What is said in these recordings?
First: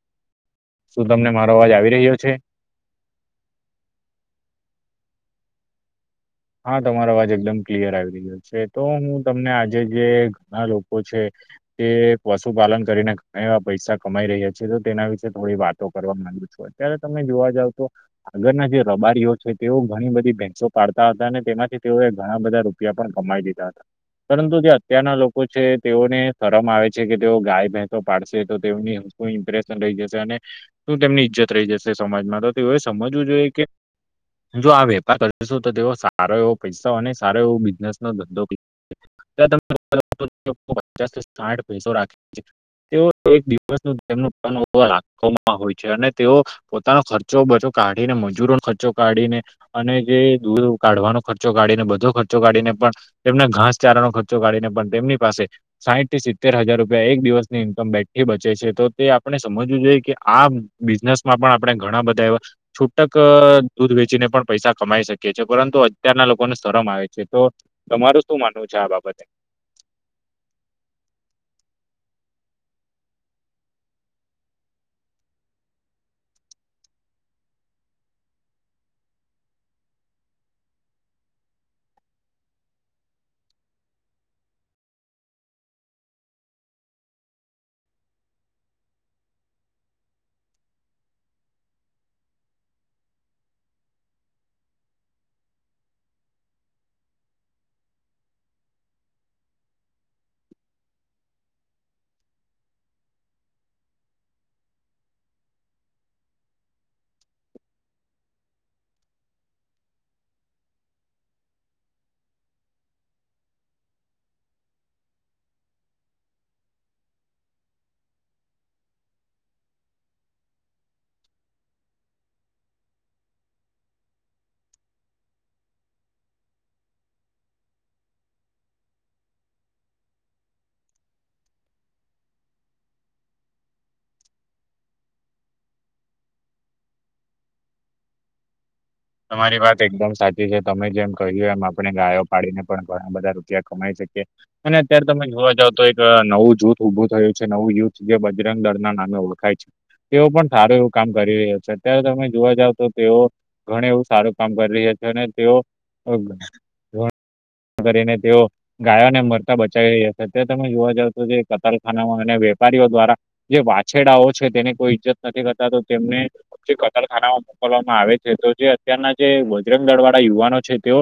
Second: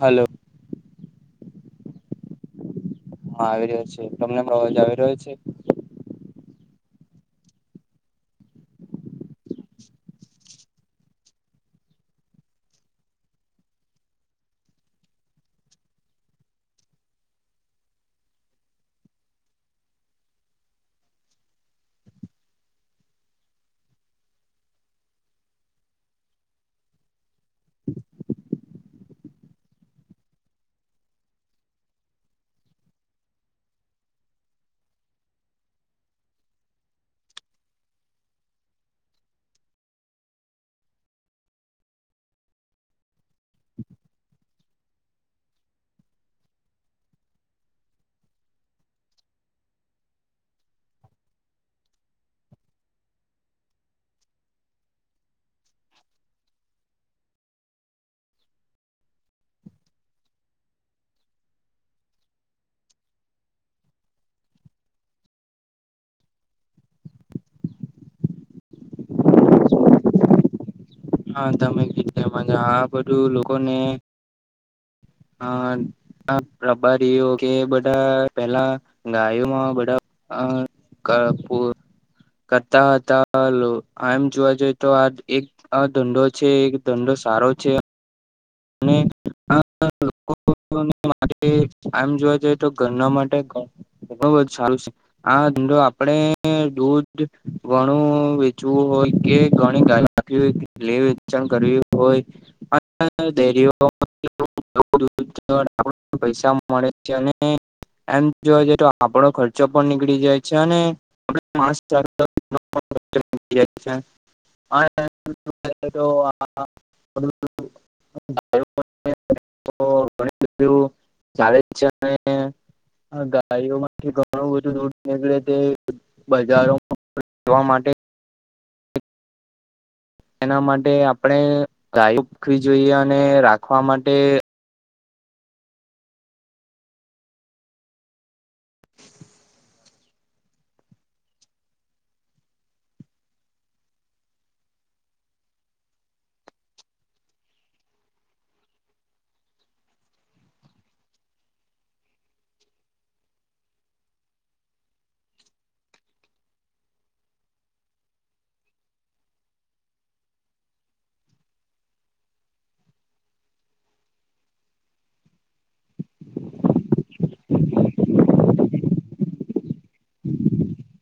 Hello શું તમને મારો અવાજ આવી રહ્યો છે? હહ આવી રહ્યો છે. તમને મારો અવાજ આવી રહ્યો છે? હા તમારો અવાજ એકદમ ક્લિયર આવી રહ્યો છે. તો હું તમને આજે જે ઘણા લોકો છે. તે પશુપાલન કરીને ઘણા એવા પૈસા કમાઈ રહ્યા છે તો તેના વિશે થોડી વાતો કરવા માંગુ છું. અત્યારે તમે જોવા જાવ તો આગળના જે રબારીઓ છે તેઓ ઘણી બધી ભેંસો પાડ તા હતા ને તેનાથી તેઓએ ઘણા બધા રૂપિયા પણ કમાઈ લીધા હતા. પરંતુ જે અત્યારના લોકો છે તેઓને શરમ આવે છે, કે તેઓ ગાય, ભેંસો પાળશે તો તેઓની શું ઇમ્પ્રેશન રહી જશે, અને શું તેમની ઈજ્જત રહી જશે સમાજમાં, તો તેઓએ સમજવું જોઈએ કે જો આ વેપાર કરીશું, તો તેઓ સારો એવો પૈસા અને સારો એવો બિઝનેસનો ધંધો તો તમે [inaudible] પચાસથી સાઠ પૈસો રાખે છે. તેઓ એક દિવસનું તેમનું [inaudible] રાખવામાં હોય છે. અને તેઓ પોતાનો ખર્ચો બધો કાઢીને, મજૂરોનો ખર્ચો કાઢીને અને જે દૂધ એવો કાઢવાનો ખર્ચો કાઢીને બધો ખર્ચો કાઢીને પણ તેમના ઘાસચારાનો ખર્ચો કાઢીને પણ તેમની પાસે સાહીઠથી સિત્તેર હજાર રૂપિયા એક દિવસની ઇન્કમ બેઠી બચે છે, તો તે આપણે સમજવું જોઈએ, કે આ બિઝનેસમાં પણ આપણે ઘણા બધા એવા છૂટક દૂધ વેચીને પણ પૈસા કમાઈ શક કીએ છે. પરંતુ અત્યારના લોકોને શરમ આવે છે. તો તમારું શું માનવું છે આ બાબતે? હા તમેં કીધું એમજ આ બધું લોકોને હહ હહ રબારીઓ કે બધા પેલા ગાયોમાં બધા અ કપૂર કરતા હતા આ લોક એમ જોવા જઈએ તો આ એક આ ધંંધો છે, એક ધંધો સારો છે. અને આ લોકોને મારે આમ જોવા જઈએ, તો ઘરના માટે બરોબર સારું છે. હા તો, આપડે દૂધ ઘણું વેચવું હોય કે ઘણી ગાયો રા હોય કેટલુ વેચાણ કરવી હોય. [inaudible] ડેરીઓ પૈસા મળે છે અને એમ જોવા જઈએ તો આપણો ખર્ચો પણ નીકળી જાય છે, અને આપ માસ ચ [inaudible] બધું ચાલે છે આ ગાડીઓમાંથી ઘણું બધું દૂર નીકળે તે બજારોમાં જોવા માટે એના માટે આપણે ગાયો પખવી જોઈએ અને રાખવા માટે તમારી વાત એકદમ સાચી છે. તમે જેમ કહ્યું એમ આપણે ગાયો પાળીને પણ ઘણા બધા રૂપિયા કમાઈ શકીએ. અને અત્યારે તમે જોવા જાવ, તો એક નવું જૂથ ઊભું થયું છે નવું યુથ જે બજરંગ દળ ના નામે ઓળખાય છે. તેઓ પણ સારું એવું કામ કરી રહ્યો છે. અત્યારે તમે જોવા જાઓ તો તેઓ ઘણી એવું સારું કામ કરી રહ્યા છે. અને તેઓ કરીને તેઓ ગાયોને મરતા બચાવી રહ્યા છે. તે તમે જોવા જાવ તો જે કતારખાનામાં અને વેપારીઓ દ્વારા જે વાછરડાઓ છે તેને કોઈ ઈજ્જત નથી કરતા, તો તેમને કતરખાનામાં મોકલવામાં આવે. તો જે અત્યારના જે બજરંગ દળ વાળા યુવાનો છે. તેઓ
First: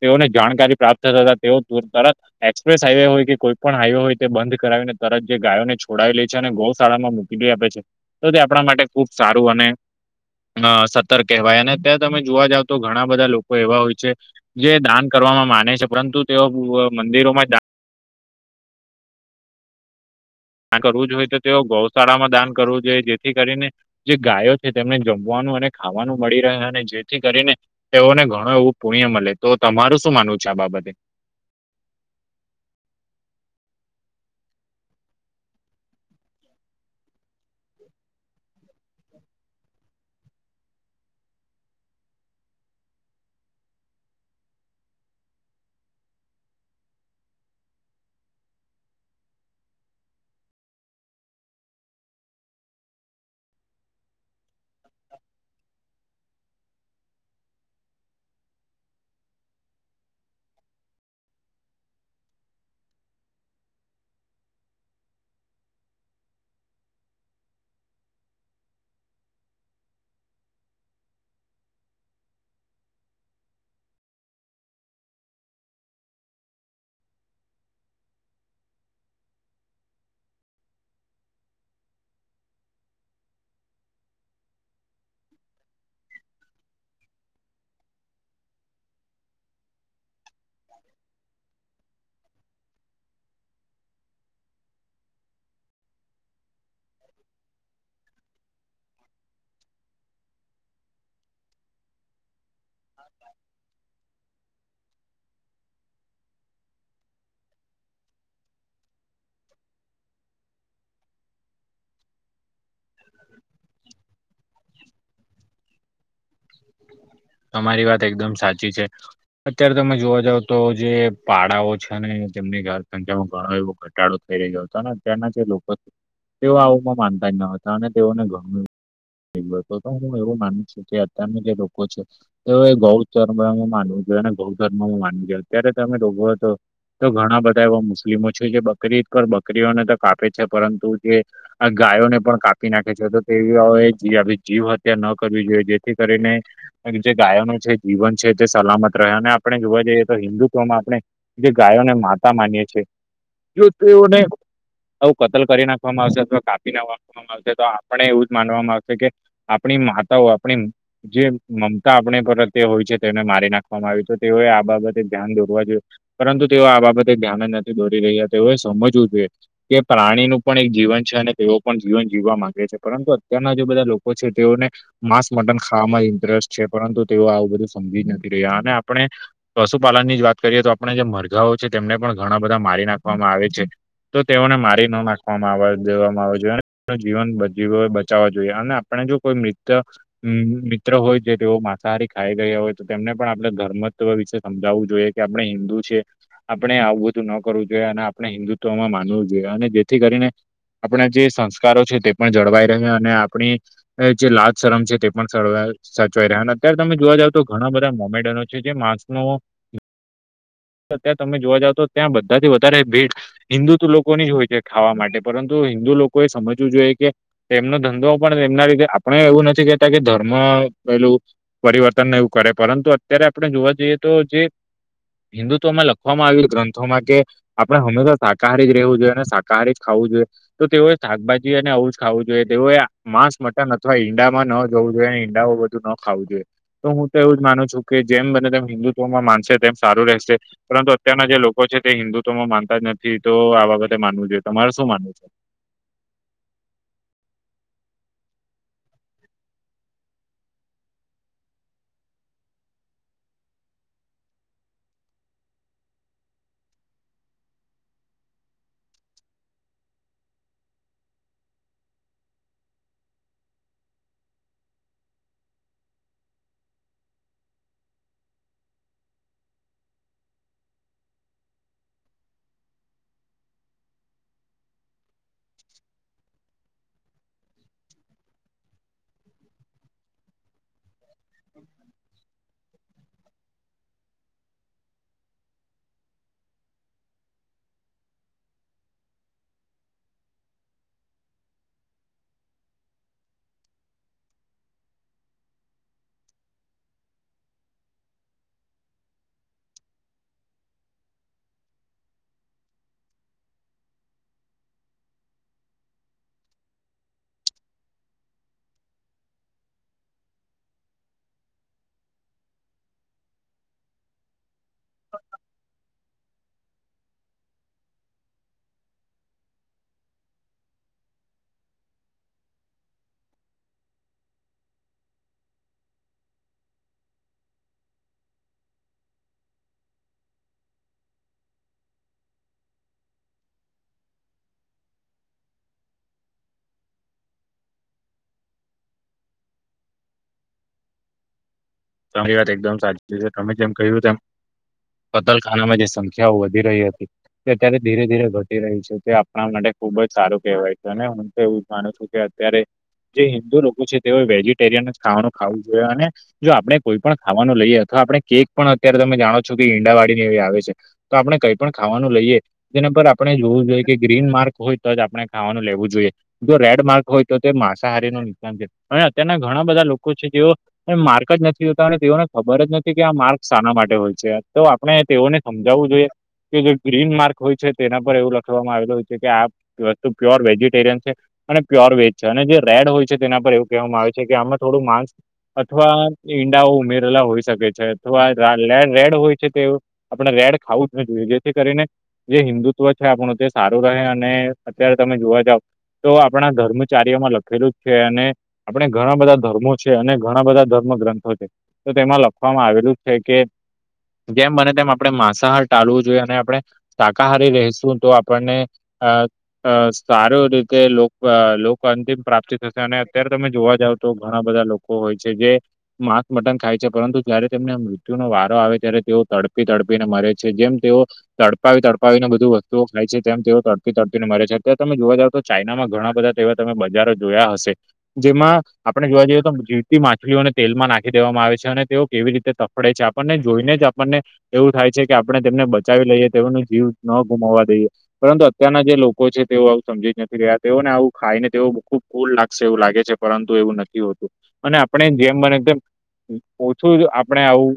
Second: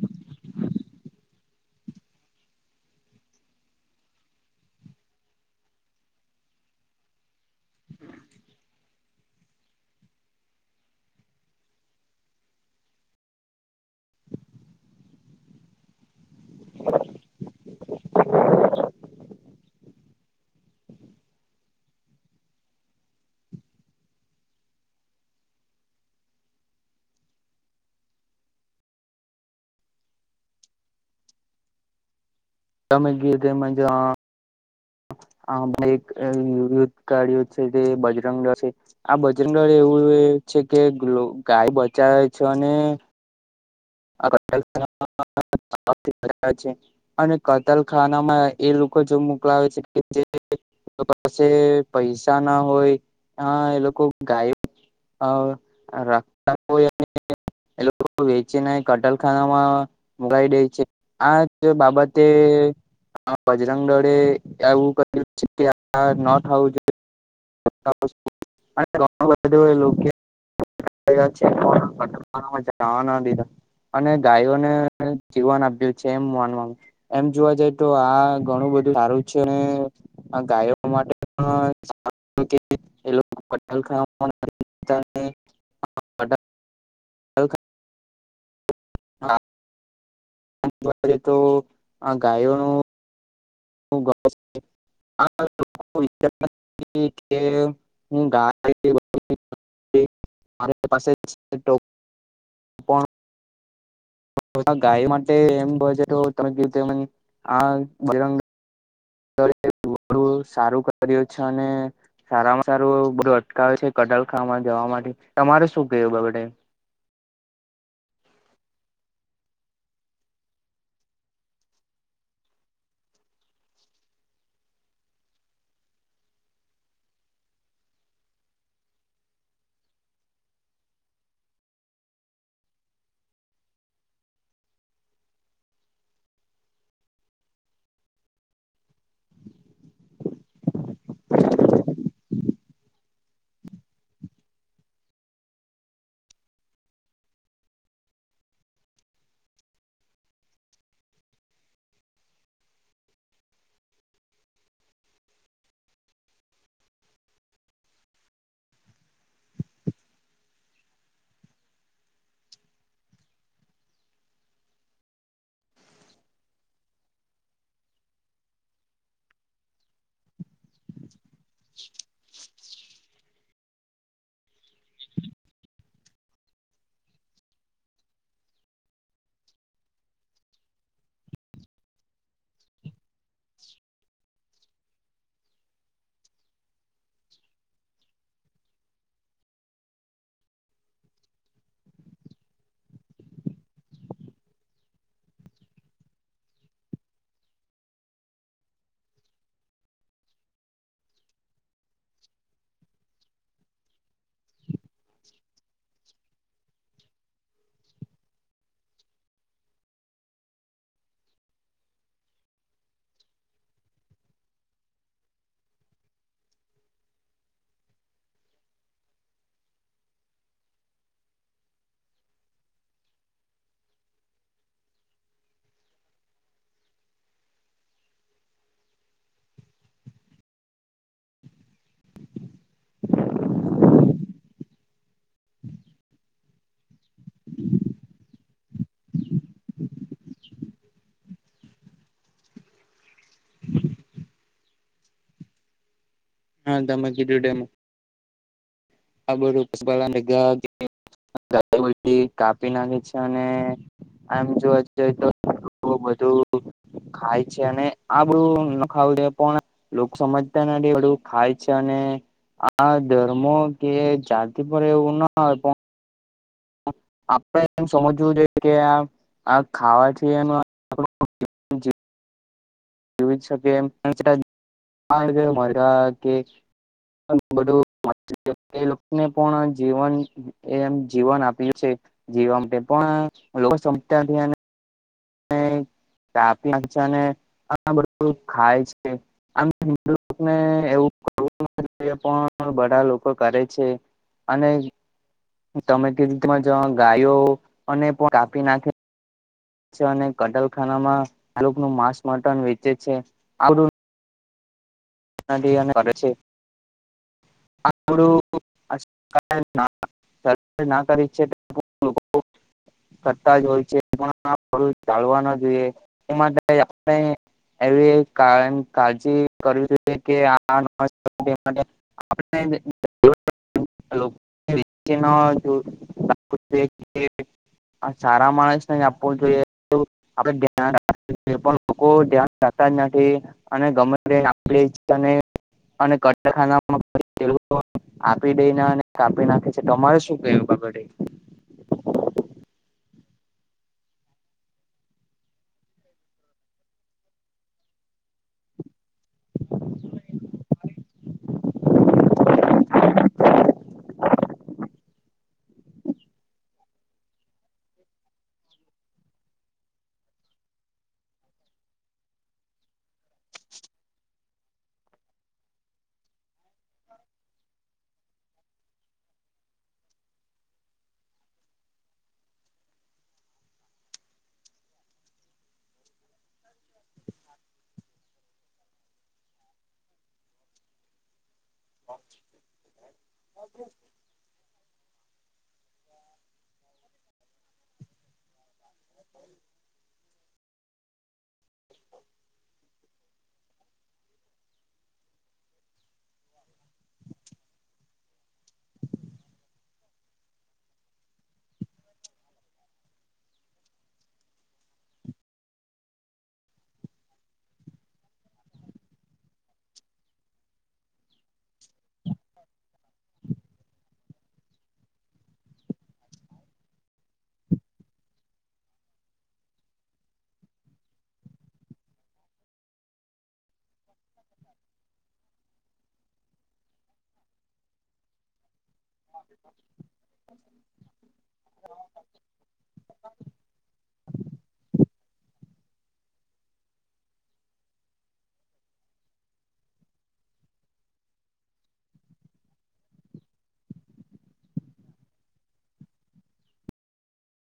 તેઓને જાણકારી પ્રાપ્ત થતા તેઓ તરત એક્સપ્રેસ હાઈવે હોય કે કોઈ પણ હાઈવે હોય તે બંધ કરાવીને તરત જે ગાયોને છોડાવી લે છે. અને ગૌશાળામાં આપે છે, તો તે આપણા માટે ખુબ સારું અને સતર્ક કહેવાય અને અત્યારે તમે જોવા જાવ તો ઘણા બધા લોકો એવા હોય છે. જે દાન કરવામાં માને છે, પરંતુ તેઓ મંદિરોમાં જા આ કરવું જોઈએ તો તેઓ ગૌશાળામાં દાન કરવું જોઈએ જેથી કરીને જે ગાયો છે તેમને જમવાનું અને ખાવાનું મળી રહે અને જેથી કરીને તેઓને ઘણું એવું પુણ્ય મળે, તો તમારું શું માનવું છે આ બાબતે. તમે ગીતે મજા આ એક યુદ્ધ કાઢયુ છે, તે બજરંગદળ છે. આ બજરંગદળ એવું છે, કે ગાય બચાવ છે અને કરતાં છે. અને કતલખાના માં એ લોકો જો મોકલાવે છે, કે જે પાસે પૈસા ના હોય ત્યાં એ લોકો ગાયો [unintelligible] એ [unintelligible] કટલખાનામાં મુગી દે છે આ બાબતે હ બજરંગ દળે એવું કર્યું છે કે આ ન થવું જોઈએ. [unintelligible] [unintelligible] અને ગાયોને જીવન આપ્યું છે એમ માન એમ જોવા જાય તો આ ઘણું બધું સારું છે. [unintelligible] તને. [unintelligible] ગાયોનું [unintelligible] [unintelligible] વિચાર કે હુ [unintelligible] [inaudible] ગાય માટે એમ બય છે તો તમે કું આ. [unintelligible] સારું કર્યું છે અને સારામાં સારું બધું અટકાવે છે કટલખામાં જવા માટે. તમારે શું કેવુ બાબતે? તમારી વાત એકદમ સાચી છે. અત્યારે તમે જોવા જાવ તો જે પાડાઓ છે ને તેમની ઘર સંખ્યામાં ઘણો એવો કર ઘટાડો થઈ રહ્યો હતો ને અત્યારના જે લોકો તેઓ આવુંમાં માનતા જ ન હતા અને તેઓને ઘણું તો તો હું એવું માનું છું કે અત્યારના જે લોકો છે. તો ગૌચર્મ માનવું જોઈએ અને ગૌ ધર્મું માનવું જોઈએ અત્યારે તમે જોવો તો તો ઘણા બધા એવા મુસ્લિમો છે જે બકરીદ કર બકરીઓને તો કાપે છે પરંતુ જે આ ગાયોને પણ કાપી નાખે છે. તો તે જીવ હત્યા ન કરવી જોઈએ. કરીને કા કી ગાયનો છે જીવન છે તે સલામત રહે અને આપણે જોવા જઈએ તો હિન્દુત્વમાં આપણે જે ગાયોને માતા માનીએ છે. જો તેઓને આવું કત્લ કરી નાખવામાં આવશે અથવા કાપી નાખવામાં તો આપણે એવું જ માનવામાં આવશે કે આપણી માતાઓ આપણી જે મમતા આપણે પરત્ય હોય છે તેમને મારી નાખવામાં આવી તો તેઓએ આ બાબતે ધ્યાન દોરવા જોયે. પરંતુ તેઓ આ બાબતે ધ્યાને નથી દોરી રહ્યા તેઓએ સમજવું જોઈએ. તે પ્રાણીનું પણ એક જીવન છે અને તેઓ પણ જીવન જીવવા માંગે છે પરંતુ અત્યારના જે બધા લોકો છે તેઓને માંસ મટન ખાવામાં ઇન્ટરેસ્ટ છે પરંતુ તેઓ આવું બધું સમજી જ નથી રહ્યા અને આપણે પશુપાલનની જ વાત કરીએ તો આપણે જે મરઘાઓ છે તેમને પણ ઘણા બધા મારી નાખવામાં આવે છે. તો તેઓને મારી ન નાખવામાં આવે દેવામાં આવે જોઈએ અને જીવન બચાવવા જોઈએ અને આપણે જો કોઈ મિત્ર હ મિત્ર હોય જે તેઓ માસાહારી ખાઈ ગયા હોય તો તેમને પણ આપણે ઘર્મત્વ વિશે હમજાવવું જોઈએ કે આપણે હિન્દુ છે. આપણે આવું બધું ન કરવું જોઈએ અને આપણે હિન્દુત્વમાં માનવું જોઈએ અને જેથી કરીને આપણા જે સંસ્કારો છે તે પણ જળવાઈ રહે અને આપણી જે લાજ શરમ છે તે પણ સડ સચવાઈ રહ્યા અત્યારે તમે જોવા જાવ તો ઘણા બધા મોમેડીયન છે જે માસનુ અત્યાર તમે જોવા જાવ તો ત્યાં બધાથી વધારે ભીડ હિન્દુતો લોકોની જ હોય છે ખાવા માટે પરંતુ હિન્દુ લોકો એ સમજવું જોઈએ કે એમનો ધંધો પણ એમના રીતે આપણે એવું નથી કેહેતા કે ધર્મ પેલું પરિવર્તનને એવું કરે પરંતુ અત્યારે આપણે જોવા જઈએ તો જે હિન્દુત્વમાં લખવામાં આવી ગ્રંથોમાં કે આપડે હંમેશા શાકાહારી જ રહેવું જોઈએ અને શાકાહારી જ ખાવું જોઈએ. તો તેઓએ શાકભાજી અને આવું જ ખાવું જોઈએ તેઓએ માંસ મટન અથવા ઈંડામાં ન જોવું જોઈએ. ઈડા બધું ન ખાવું જોઈએ. તો હું તો એવું જ માનું છું કે જેમ બને તેમ હિન્દુત્વમાં માનશે તેમ સારું રહેશે. પરંતુ અત્યારના જે લોકો છે તે હિન્દુત્વમાં માનતા જ નથી તો આ વખતે માનવું જોઈએ તમારે શું માનવું છે. હા તમે કિધુ ડેમો. આ બું કાપી ના [inaudible] ખ છે અને આમ જોવા જઈએ તો બધું. ખાય છે અને આ બધું ન ખાવું દે પણ લોકો સમજતા નથી બઘું ખાય છે અને આ ધર્મો. કે જાતી પર એવું ના હોય પણ. આપડે એમ સમજવું જોએ કે આ આ ખાવા થી એમા. જોવી શકે એમ કે [inaudible] [unintelligible] બધું એને પણ જીવન એમ જીવન આપ્યું છે જીવવા માટે પણ લોકો સમજાતા અને ‌. [unintelligible] ીચાને [inaudible] આ બધું ખાય છે આમ [unintelligible] ને એવું [unintelligible] પણ બધા લોકો કરે છે અને તમે કે રીતેમાં જ ગાયો અને પણ કાપી નાખે અને કટલખાનામાં આલોક નું માંસ મટન વેચે છે આવડું [unintelligible] ન અને છેું સર ના કરી છે [unintelligible] કરતા જ હોય છે પણ [unintelligible] ચાલવા ના જોઈએ એ માટે આપણે એવી કાળ કાળજી કરવી જોઈ [unintelligible] [unintelligible] આ સારા માણસ ને આપવુ જોઈએ [unintelligible] આપડે પણ લોકો ધ્યાન રાખતા જ નથી અને ગમે તે આપી અને અને કટલખાનામાં આપી દે ના અને કાપી નાખે છે તમારે શું ક્યું બાબતે? તમારી વાત એકદમ સાચી છે તમે જેમ કહ્યું તેમ કતલખાના માં જે સંખ્યાઓ વધી રહી હતી તે અત્યારે ધીરે ધીરે ઘટી રહી છે તે આપણા માટે ખુબ જ સારું કહેવાય છે અને એવું જ માનું છું કે અત્યારે જે હિન્દુ લોકો છે તેઓ વેજીિટેરિયન જ ખાવાનું ખાવું જોઈએ અને જો આપણે કોઈ પણ ખાવાનું લઈએ અથવા આપણે કેક પણ અત્યારે તમે જાણો છો કે ઈંડાવાડી ને એવી આવે છે. તો આપડે કઈ પણ ખાવાનું લઈએ તેના પર આપણે જોવું જોઈએ કે ગ્રીન માર્ક હોય તો જ આપણે ખાવાનું લેવું જોઈએ જો રેડ માર્ક હોય તો તે માસાહારી નો ની સાન છે હવે અત્યારના ઘણા બધા લોકો છે જેઓ માર્ક જ નથી હોતા અને તેઓને ખબર જ નથી કે આ માર્ક શાના માટે હોય છે તો આપણે તેઓને સમજાવું જોઈએ કે જે ગ્રીન માર્ક હોય છે તેના પર એવું લખવામાં આવે હોય છે કે આ વસ્તુ પ્યોર વેજીિટેરિયન છે. અને પ્યોર વેજ છે અને જે રેડ હોય છે તેના પર એવું કહેવામાં આવે છે કે આમાં થોડું માંસ અથવા ઈંડાઓ ઉમેરેલા હોય શકે છે તો આ રા રેડ હોય છે તે આપડણે રેડ ખાવું જો જેથી કરીને જે હિન્દુત્વ છે આપણું તે સારું રહે અને અત્યારે તમે જોવા જાવ તો આપણા ધર્મ ચાર્ય માં લખેલું છે અને આપણે ઘણા બધા ધર્મો છે અને ઘણા બધા ધર્મ ગ્રંથ તો તેમાં લખવામાં આવેલું છે કે જેમ બને તેમ આપણે માંસાહાર ટાલવું જોઈએ અને આપણે શાકાહારી રશું તો આપણને હા અ સારુ રીતે લોક લોક અંતિમ પ્રાપ્તિ થશે અને અત્યારે તમે જોવા જાવ તો ઘણા બધા લોકો હોય છે જે માસ મટન ખાય છે પરંતુ જયારે તેમને મૃત્યુનો વારો આવે ત્યારે તેઓ તડપી તડપીને મરે છે જેમ તેઓ તડપાવી તડપાવીને બધું વસ્તુઓ ખાય છે તેમ તેઓ તડપી તડપને મરે છે અત્યારે તમે જોવા જાવ તો ચાઈનામાં ઘણા બધા તેવા તમે બજારો જોયા હશે જેમાં આપણેે જોવા જઈએ તો જીવતી માછલીઓને તેલમાં નાખી દેવામાં આવે છે અને તેઓ કેવી રીતે તફડે છે આપણને જોઈને જ આપણને એવું થાય છે કે આપણે તેમને બચાવી લઈએ તેઓનું જીવ ન ગુમાવવા દઈએ પરંતુ અત્યારના જે લોકો છે તેઓ આવું સમજી જ નથી રહ્યા તેઓને આવું ખાય ને તેઓ ખૂબ કુલ લાગશે એવું લાગે છે, પરંતુ એવું નથી હોતું અને આપણે જેમ બને તેમ ઓછું જ આપણે આવું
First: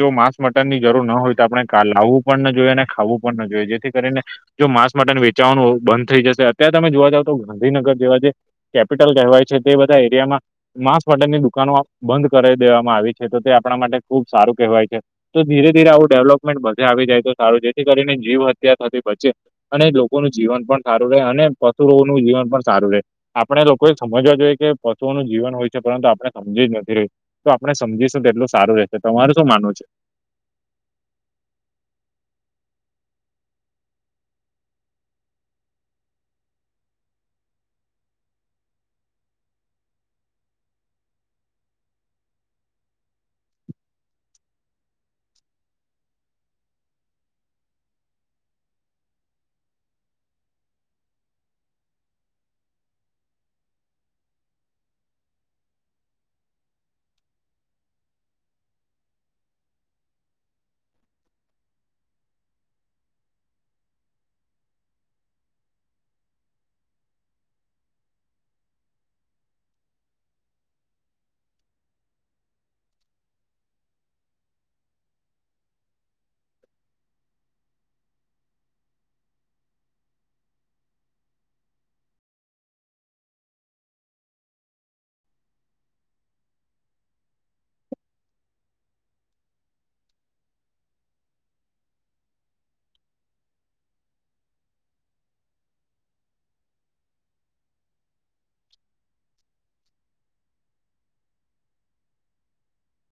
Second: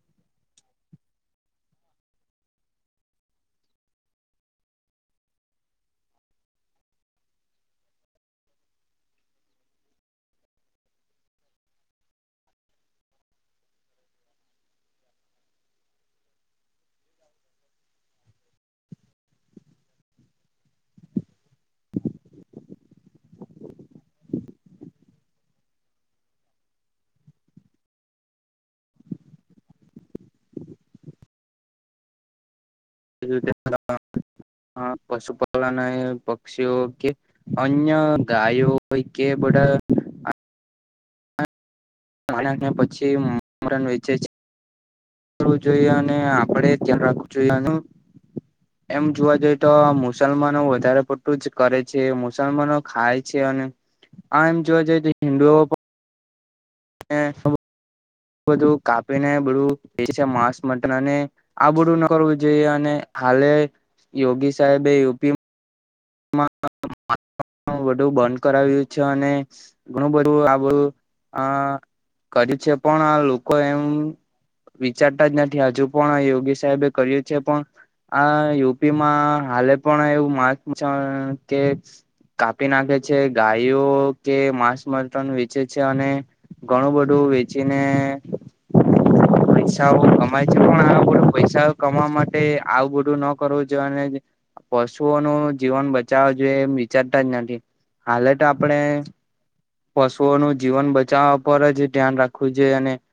જો માંસ મટન ની જરૂર ન હોય તો આપણે લાવવું પણ ન જોઈએ અને ખાવું પણ ન જોઈએ જેથી કરીને- - જો માસ માટે વેચાવાનું બંધ થઈ જશે અત્યારે તમે જોવા જાવ તો ગાંધીનગર જેવા જે- - કેપિટલ કહેવાય છે તે બધા એરિયામાં માંસ માટન ની દુકાનો બંધ કરી દેવામાં આવી છે તો તે આપણા માટે ખુબ સારું કહેવાય છે. તો ધીરે ધીરે આવું ડેવલપમેન્ટ વધે આવી જાય તો સારું જેથી કરીને જીવ હત્યા થતી બચે અને લોકોનું જીવન પણ સારું રહે અને પશુરોનું જીવન પણ સારું રહે આપણે લોકો સમજવા જોઈએ કે પશુઓનું જીવન હોય છે પરંતુ આપણે સમજી જ નથી- - તો આપડણે સમજીશું તો એટલું સારું રહેશે તમારુ શું માનવું છે? [unintelligible] પશુપાલન એ પક્ષીઓ કે- - અન્ય ગાયોઈ કે બડા- - ના પછી મટન વેચે છે- - કરવું જોઈએ અને આપડે ધ્યાન રાખવું જોઈએ- - એમ જોવા જઈએ તો મુસલમાનો વધારે પડતું જ કરે છે મુસલમાનો- - ખાય છે અને આ એમ જોવા જઈએ તો હિન્દુઓ પણ- - એ નુ. બધું કાપીને બધું એ છે માંસ મટર અને- - આ બધું ન કરવું જોઈએ અને હાલે યોગી સાહેબે યુપી- - મા [unintelligible] બું બંધ કરાવ્યું છે અને ઘણું બધું આ બધું આ- - કરી છે પણ આ લોકો એમ- - વિચારતા જ નથી હજુ પણ યોગી સાહેબે કર્યું છે પણ- - આ યુપી માં હાલે પણ એવું માગ છે કે- - કાપી નાખે છે ગાયઓ કે માંસ મટ વેચે છે અને- - ઘણું બધું વેચીને- - પૈસાઓ કમાય છે પણ આ બ પૈસા કમાવા માટે આવું બધું ન કરવું જોઈએ અને- - પશુઓ ન જીવન બચાવવા જોઈએ એમ વિચારતા જ નથી હાલે તો આપડે- - પશુઓનું જીવન બચાવવા પર જ ધ્યાન રાખવું જોઈએ અને- -